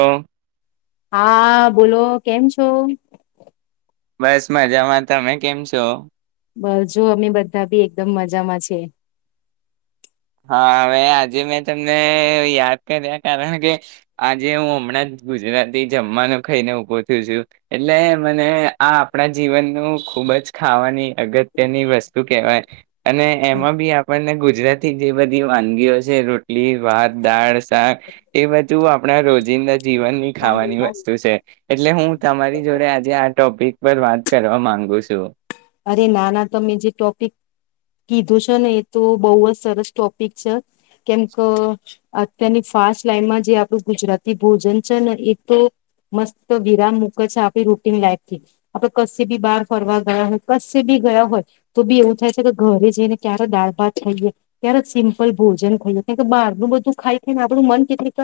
હ. હા બોલો કેમ છો? બસ મજામાં તમે કેમ છો. બસ જો અમે બધા બી એકદમ મજામાં છે. હા હવે આજે મેં તમને યાદ કર્યા કારણ કે આજે હું હમણાં જ ગુજરાતી જમવાનું ખાઈને ઊભો થું છું એટલે મને આ આપણા જીવનનું ખુબ જ ખાવાની અગત્યની વસ્તુ કહેવાય. અને એમાં બી આપણને ગુ જે બધી વાનગીઓ છે રોટલી ભત દાળ શાક એ બધું આપણા રોજિંદા જીવનની ખાવાની વસ્તુ છે એટલે હું તમારી જોડે આજે આ ટોપિક પર વાત કરવા માંગુ છું અરે ના ના તમે જે ટોપિક કીધું છે ને એ તો બહુ જ સરસ ટોપિક છે કેમ કે અત્યારની ફાસ્ટ લાઈફમાં જે આપણું ગુજરાતી ભોજન છે ને એ તો મસ્ત વિરામ મૂકે છે આપડી રૂટીન લાઈફથી આપડે કશ બી બહાર ફરવા ગયા હતા ક બી ગયા હોય તો બી એવું થાય છે કે ઘરે જઈને ક્યારે દાળ ભાત ખાઈએ ક્યારે સિમ્પલ ભોજન ખાઈએ કે કે બહારનું બધું ખાય છેાયને આપણું મન કેટલીક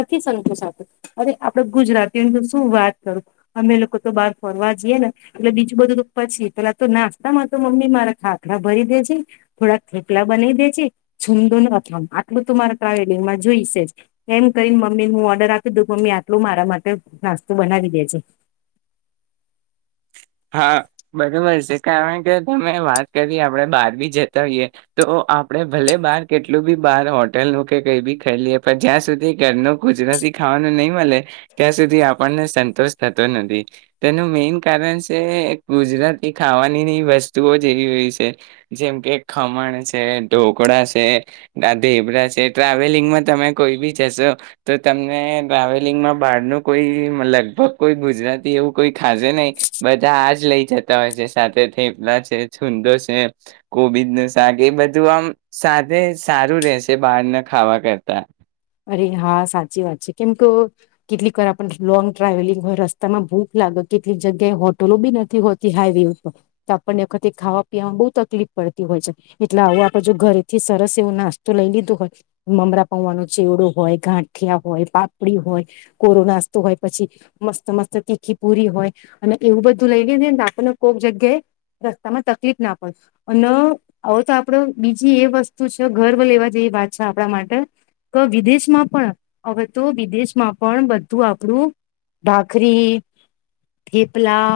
નથી સંતોષ આપતું અરે આપડે ગુજરાતી અંદર શું વાત કરું અમે લોકો તો બહાર ફરવા જઈએે ને એટલે બીજું બધું તો પછી પેલા તો નાસ્તામાં તો મમ્મી મારા ખાખરા ભરી દેજે થોડા થેકલા બનાવી દેજે છૂમદો નથામ આટલું ત મારા ટ્રાવેલિંગમાં જોઈશે એમ કરીને મમ્મી હું ઓર્ડર આપી દ મમ્મી આટલું મારા માટે નાસ્તો બનાવી દેજે હા બરોબર છે કારણ કે તમે વાત કરી આપણે બહાર બી જતા હોઈએ તો આપણે ભલે બહાર કેટલું બી બહાર હોટેલનું કે કઈ બી ખરી લએ પણ જ્યાં સુધી ઘરનું કુદરતી ખાવાનું નહીિ મળે ત્યાં સુધી આપણને સંતોષ થતો નથી તેનું મેન કારણ ગુજરાતી ખાવાનીની વસ્તુઓ જે એવી હોય છે જેમ કે ખમણ છે ઢોકળા છેધેબડા છે ટ્રાવેલિંગમાં તમે કોઈ બી જશો તો તમને ટ્રાવેલિંગમાં બહારનું કોઈ લગભગ કોઈ ગુજરાતી એવું કોઈ ખાશે નહી બધા આ જ લઈ જતા હોય છે સાથે થેપલા છે છુંડો છે કોબીજ ન શાક એ બધું આમ સાથે સારું રહેશે બહારને ખાવા કરતા અરે હા સાચી વાત છે કેમ કે કેટલીક વાર આપણ લોંગ ટ્રાવેલિંગ હોય રસ્તામાં ભૂખ લાગે કેટલીક જગ્યાએ હોટલો બી નથી હોતી હાઈવે ઉપર તો આપણને વખતે ખાવા પીવાવામાં બહુ તકલીફ પડતી હોય છે એટલે આવું આપડે જો ઘરેથી સરસ એવો નાસ્તો લઈ લીધો હોય મમરા પવાનું ચેવડો હોય ગાંઠિયા હોય પાપડી હોય કોરો નાસ્તો હોય પછી મસ્ત મસ્ત તીખી પુરી હોય અને એવું બધું લઈ આપને કોઈક જગ્યાએ રસ્તામાં તકલીફ ના પડે અને આવો તો આપડ બીજી એ વસ્તુ છે ગર્વ લેવા જેવી વાત છે આપણા માટે વિદેશમાં પણ હવે તો વિદેશમાં પણ બધું આપણું ભાખરી થેપલા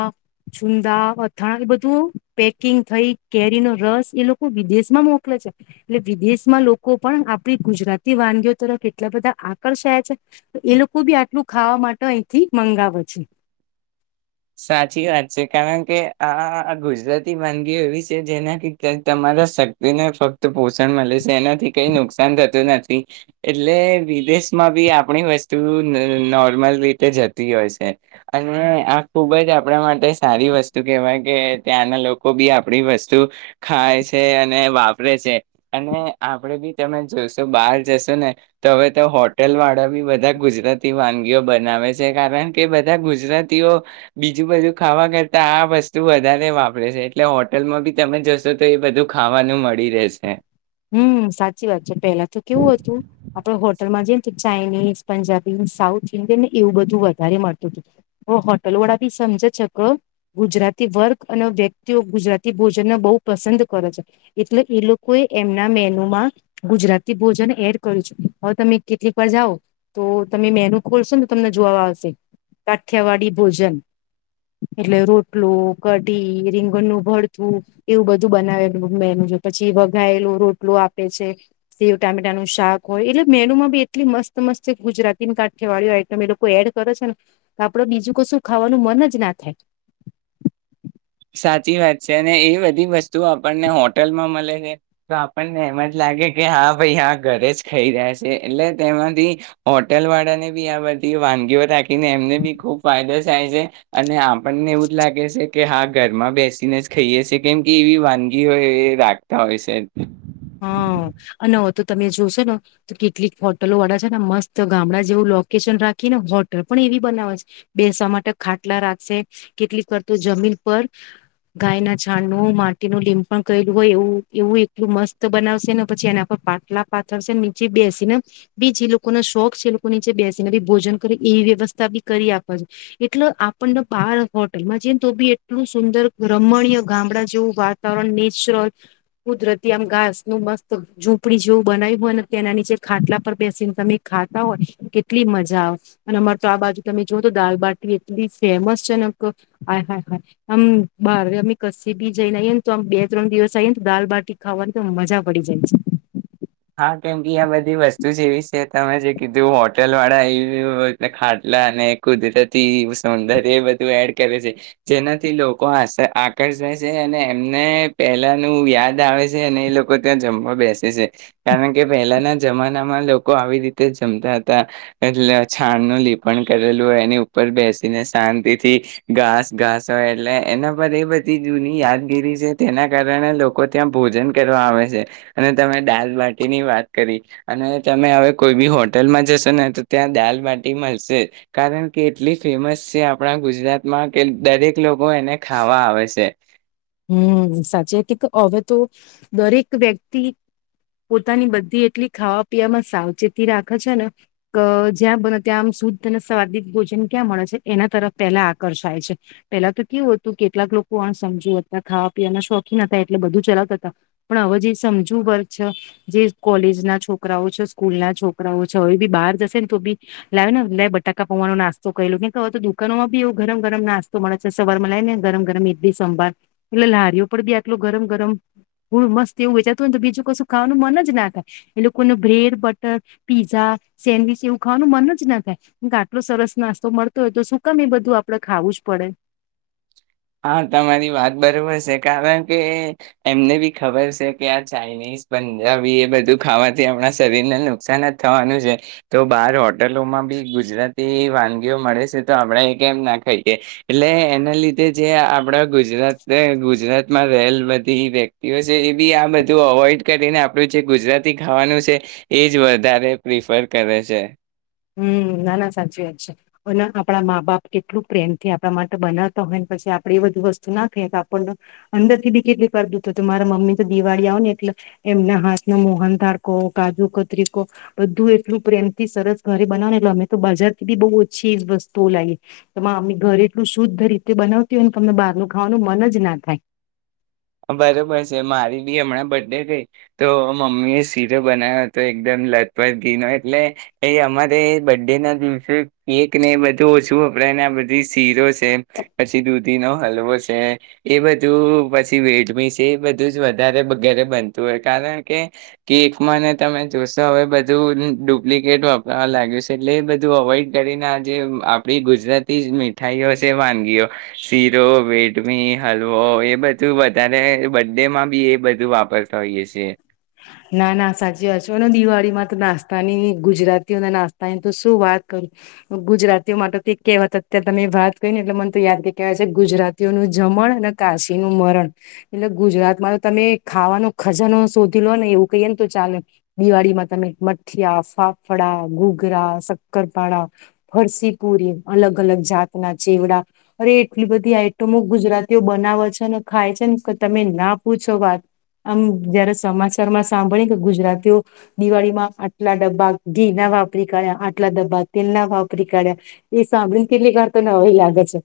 ચુંદા અથાણા એ બધું પેકિંગ થઈ કેરીનોો રસ એ લોકો વિદેશમાં મોકલે છે એટલે વિદેશમાં લોકો પણ આપડી ગુજરાતી વાનગીઓ તરફ એટલા બધા આકર્ષયા છે એ લોકો બી આટલું ખાવા માટે અહીથી મંગાવે છે સાચી વાત છે કારણ કે આ ગુજરાતી વાનગીઓ એવી છે જેનાથી તમારા શક્તિને ફક્ત પોષણ મળે છે એનાથી કઈ નુકસાન થતું નથી એટલે વિદેશમાં બી આપણી વસ્તુ નોર્મલ રીતે જતી હોય છે અને આ ખુબ જ આપણા માટે સારી વસ્તુ કેહેવાય કે ત્યાંના લોકો બી આપણી વસ્તુ ખાય છે અને વાપરે છે અને આપણેે બી તમે જોશો બહાર જશો ને તો હવે તો હોટલ વાળા બી બધા ગુજરાતી વાનગીઓ બનાવે છે કારણ કે બધા ગુજરાતીઓ બીજું બજુ ખાવા કરતા આ વસ્તુ વધારે વાપરે છે એટલે હોટલમાં બી તમે જશો તો એ બધું ખાવાનું મળી રહેશે હમ સાચી વાત છે પેલા તો કેવું હતું આપડે હોટલમાં જે ને ચાઇનીઝ પંજાબી સાઉથ ઇન્ડિયન ને એવું બધું વધારે મળતું હતું હ હોટલ વાળા બી સમજે છે કે ગુજરાતી વર્ગ અને વ્યક્તિઓ ગુજરાતી ભોજનને બહુ પસંદ કરે છે એટલે એ લોકો એ એમના મેનુમાં ગુજરાતી ભોજન એડ કરું છું હવે તમે કેટલીક વાર જાઓ તો તમે મેનુ ખોલશોને તમને જોવા આવશે કાઠિયાવાડી ભોજન એટલે રોટલો કઢી રીંગણનું ભરથું એવું બધું બનાવેલું મેનુ જો પછી ગાયેલો રોટલો આપે છે સેવ ટામેટા નું શાક હોય એટલે મેન્યુ માં બી એટલી મસ્ત મસ્ત ગુજરાતીની કાઠિયાવાડીી આઈટમ એ લોકો એડ કરે છે ને આપડે બીજું કશું ખાવાનું મન જ ના થાય [inaudible] સાચી વાત છે અને એ બધી વસ્તુ આપણને હોટલમાં મળે છે તો આપણને એમ જ લાગે કે હા ભાઈ આ ઘરે જ ખાઈ રહ્યા છે એટલે તેમાંથી હોટલ વાળાને બી આ બધી વાનગીઓ રાાખીને એમને બી ખૂબ ફાયદો થાય છે અને બંને એવું જ લાગે છે કે હ ઘરમાં બેસીને જ ખાઈએશે કેમ કે એવી વાનગી હોય એ રાખતા હોય છે હા અને હ તો તમે જોશો ને તો કેટલીક હોટલો વાળા છે ને મસ્ત ગામડા જેવું લોકેશન રાખી ને હોટલ પણ એવી બનાવે છે બેસવા માટે ખાટલા રાખશે કેટલીક કરત જમીન પર ગાય ના છાણનું માટીનું લીંમ પણ કરલું હોય એવું એવું એટલું મસ્ત તો બનાવશે ને પછી એના પાટલા પાથરશે નીચે બેસીને બી જે લોકોનો શોખ છે એ લોકો નીચે બેસીને બ ભોજન કરે એવી વ્યવસ્થા બી કરી આપે છે એટલે આપણને બાર હોટલમાં જને તો બી એટલું સુંદર રમણીય ગામડા જેવું વાતાવરણ નેચરલ કુદરતી આમ ઘાસનુંું મસ્ત ઝૂંપડી જેવું બનાવ્યું હોય ને તેનાની જે ખાટલા પર બેસીને તમે ખાતા હોય કેટલી મજા આવે અને અમારે તો આ બાજુ તમે જોુઓ તો દાલબાટી એટલી ફેમસ છે ને આ હ હા આમ બારે અમે કસીી બી જઈનેઈએ ને તો આમ બે ત્રણ દિવસ આઈએ ને તો દાલબાટી ખાવાની તો મજા પડી જાય છે હ કેમ કે આ બધી વસ્તુ જેવી છે તમે જે કીધું હોટેલ વાળા આવ ખાટલા અને કુદરતી સૌંદર્ય એ બધું એડ કરે છે જેનાથી લોકો આ આકર્ષે છે અને એમને પેલાનું યાદ આવે છે અને એ લોકો ત્યાં જમવા બેસે છે કારણ કે પહેલાના જમાનામાં લોકો આવી રીતે જમતા હતા એટલે છાણનું લીપણ કરેલું હોય એની ઉપર બેસીને શાંતિ થી ઘાસ ઘાસ હોય એટલે એના પર એ બધી જૂની યાદગીરી છે તેના કારણે લોકો ત્યાં ભોજન કરવા આવે છે અને તમે દાલ બાટી ની વાત કરી અને તમે હવે કોઈ બી હોટલમાં જશો ને તો ત્યાં દાલબટી મળશે જ કારણ કે એટલી ફેમસ છે આપણા ગુજરાતમાં કે દરેક લોકો બો એને ખાવા છે હમ સાચી હતી કે હવે તો દરેક વ્યક્તિ પોતાની બધી એટલી ખાવા પીવામાં સાવચેતી રાખે છે ને કે જ્યાં બને ત્યાં આ શુદ્ધ અને સ્વાદ ભોજન ક્યાં મળે છે એના તરફ પેલા આકર્ષાય છે પેલા તો કેવું હતું કેટલાક લોકો આ સમજ ખાવા પીવાના શોખીન હતા એટલે બધું ચલાવતા હતા પણ હવે જે સમજુ વર છે જે કોલેજ ના છોકરાઓ છે સ્કૂલ ના છોકરાઓ છે હવે બી બહાર જશે ને તો બી લાવે ને લાય બટાકા પવાનો નાસ્તો કરલો હવે તો દુકાનોમાં બી એવ ગરમ ગરમ નાસ્તો મળે છે સવાર માં લાવ ને ગરમ ગરમ એક બી સંભા એટલે લારીઓ પણ બી આટલો ગરમ ગરમ હ મસ્ત એવું વેચાતું હોય તો બીજું કશું ખાવાનું મન જ ના થાય એ લોકોને બ્રેડ બટર પીઝા સેન્ડવીચ એવું ખાવાનું મન જ ના થાય કે આટલો સરસ નાસ્તો મળતો હોય તો સુુંકમ એ બધું આપડે ખાવું જ પડે હા તમારી વાત બરોબર છે કારણ કે એમને બી ખબર છે કે આ ચાઇનીઝ પંજાબી એ બધું ખાવાથી આપણા શરીરને નુકસાન જ થવાનું છે તો બાર હોટલોમાં બી ગુજરાતી વાનગીઓ મળે છે તો આપણે એ કેમ ના ખાઈએ એટલે એના લીધે જે આપણા ગુજરાત ગુજરાતમાં રહેલ બધી વ્યક્તિઓ છે એ બી આ બધું અવોઈડ કરીને આપણું જે ગુજરાતી ખાવાનું છે એજ વધારે પ્રિફર કરે છે હમ નાના સાચી વાત છે અને આપણા મા બાપ એટલું પ્રેમથી આપડા માટે બનાવતા હોય ને પછી આપડે એ બધું વસ્તુ ના થાય તો આપણ અંદર થી બી કેટલી કર દું તો મારા મમ્મી તો દિવાળી આવ ને એટલે એમના હાથ ન મોહન ધાડકો કાજુ કતરીકો બધું એટલું પ્રેમ થી સરસ ઘરે બનાવને એટલે અમે તો બજારથી બી બહુ ઓછી વસ્તુઓ લાગી તો અમ્મે ઘરે એટલું શુદ્ધ રીતે બનાવતી હોય ને તમને બારનું ખાવાનું મન જ ના થાય બરોબર છે મારી બી હમણાં બર્ ડે ગઈ તો મમ્મી એ શીરો બનાવ્યો હતો એકદમ લતપથ ઘી ન એટલે એ અમારે બર્ ડે ના દિવસે કેક ને એ બધું ઓછું વપરાયને આ બધી શીરો છે પછી દૂધી નો હલવો છે એ બધું પછી વેડમી છે એ બધું જ વધારે વગરે બનતું હોય કારણ કે કેકમાંને તમે જોશો હવે બધું ડુપ્લિકેટ વાપરવા લાગ્યું છે એટલે એ બધું અવોઈડ કરીને આ જે આપડી ગુજરાતી મીઠાઈઓ છે વાનગીઓ શીરો વેડમી હલવો એ બધ ત વધારે બડ ડે માં બી એ બધું વાપરતા હોઈએ છેી ના ના સાચી વાત છેને દિવાળી માં તો નાસ્તાની ગુજરાતીઓ ના નાસ્તાની તો શું વાત કરું ગુજરાતીઓ માટે કહેવાત અત્યારે તમે વાત કરી ને એટલે મને તો યાદ કે કેહેવાય છે ગુજરાતીઓનું જમણ અને કાશી નું મરણ એટલે ગુજરાતમાં તો તમે ખાવાનો ખજાનો શોધી લો ને એવું કહી ને તો ચાલે દિવાળીમાં તમે મઠિયા ફાફડા ગોઘરા શક્કરપાડાા ફરસીપુરી અલગ અલગ જાતના ચેવડા અરે એટલી બધી આઈટમો ગુજરાતીઓ બનાવે છેને ખાય છે ને કે તમે ના પૂછો વાત આમ જયારે સમાચાર શમાં સાંભળી કે ગુજરાતીઓ દિવાળીમાં આટલા ડબ્બા ઘી ના વાપરી કાઢ્યા આટલા ડબ્બા તેલ ના વાપરી કાઢ્યા એ સાંભળીને કેટલીકર તો ન એ લાગે છે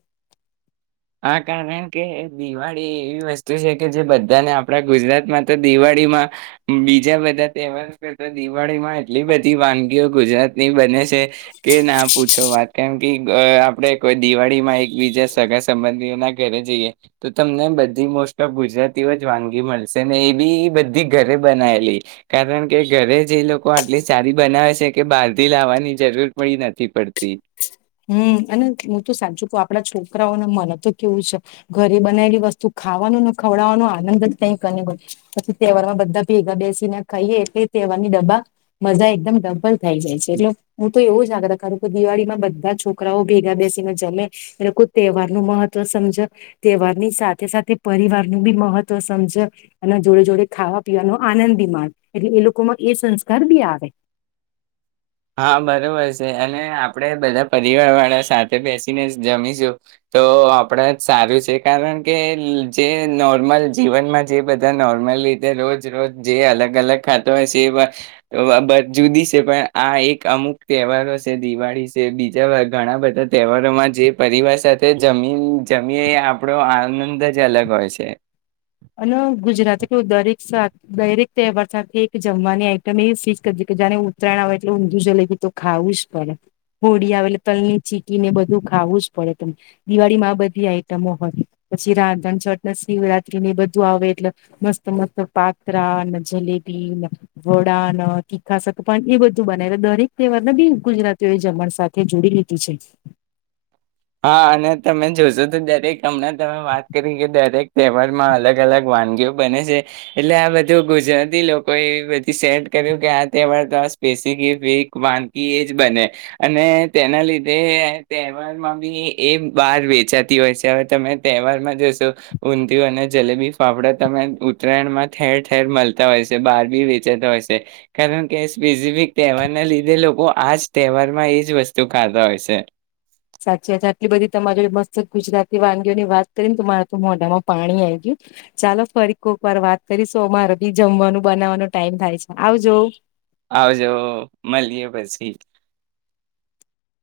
હા કારણ કે દિવાળી એવી વસ્તુ છે કે જે બધાને આપણા ગુજરાતમાં તો દિવાળીમાં બીજા બધા તહેવાર તો દિવાળીમાં એટલી બધી વાનગીઓ ગુજરાતની બને છે [unintelligible] કે ના પૂછો વાત કેમ કે આપડે કોઈ દિવાળી માં એક બીજા સગસ સંબંધીઓ ના ઘરે જઈએ તો તમને બધી મોસ્ટ ઓફ ગુજરાતીઓ જ વાનગી મળશે ને એ બી બધી ઘરે બનાયલી કારણ કે ઘરે જે લોકો આટલી સારી બનાવે છે કે બહારથી લાવવાની જરૂર પડી નથી પડતી હમ અને હું તો સાચું ક આપડા છોકરાઓને મને તો કેવું છે ઘરે બનાયલી વસ્તુ ખાવાનું ને ખવડાવવાનો આનંદ જ કં કરી હોય પછી તહેવાર માં બધા ભેગા બેસીને ખાઈએ એટલે તહેવાર ની ડબ્ા મજા એકદમ ડબલ થાય જાય છે એટલે હું તો એવો જ આાગ્ર કારું કે દિવાળીમાં બધ બ છોકરાઓ ભેગા બેસીને જમે એ લોકો તહેવારનુંું મહત્વ સમજે તહેવાર ની સાથે સાથે પરિવારનુંું બી મહત્વ સમજે અને જોડે જોડે ખાવા પીવાનો આનંદ બી માણ એટલે એ લોકોમાં એ સંસ્કાર બી આવે હા બરોબર છે અને આપણે બધા પરિવાર વાળા સાથે બેસીને જમીશું તો આપણા જ સારું છે કારણ કે જે નોર્મલ જીવનમાં જે બધા નોર્મલ રીતે રોજ રોજ જે અલગ અલગ ખાતો હોય છે એ જુદી છે પણ આ એક અમુક તહેવારો છે દિવાળી છે બીજા ઘણા બધા તહેવારોમાં જે પરિવાર સાથે જમી જમીએ આપણો આનંદ જ અલગ હોય છે અને ગુજરાત એટલું દરેક દરેક તહેવાર સાથે એક જમવાની આઈટમ એવી ફિક્સ કરી કે જાને ઉત્તરાયણ આવે એટલે ઊંધું જલેબી તો ખાવું જ પડે હોળી આવે એટલે તલની ચીટી ને બધું ખાવું જ પડે ત દિવાળી માં આ બધી આઈટમો હોય પછી રાધણ છટ શિવરાત એ બધું આવે એટલે મસ્ત મસ્ત પાત્રા ને જલેબીને વડાને તીખા સગપન એ બધું બનાવે દરેક તહેવાર બી ગુજરાતીઓ એ જમણ સાથે જોડી લીધું છે હા અને તમે જોશો તો દરેક હમણાં તમે વાત કરી કે દરેક તહેવારમાં અલગ અલગ વાનગીઓ બને છે એટલે આ બધું ગુજરાતી લોકોએ એ બધી સેટ કર્યું કે આ તહેવાર તો આ સ્પેસફ વાનગી એ જ બને અને તેના લીધે તહેવારમાં બ એ બહાર વેચાતી હોય છે હવે તમે તહેવારમાં જશો ઊંધિયું અને જલેબી ફાફડા તને ઉત્તરાયણમાં ઠેર ઠેર મળતા હોય છે બહાર બી વેચાતા હોય છે કારણ કે સ્પેસિફિક તહેવારના લીધે લોકો આજ તહેવારમાં એજ વસ્તુ ખાતા હોય છે સાચી વાત આટલી બધી તમારી મસ્ત ગુજરાતી વાનગીઓ ની વાત કરીનેરા તો મોઢામાં પાણી આવી ગયું ચાલો ફરી કોક વાર વાત કરી સોમારે બી જમવાનું બનાવવાનો ટાઈમ થાય છે આવજ આવજો મળીએ પછી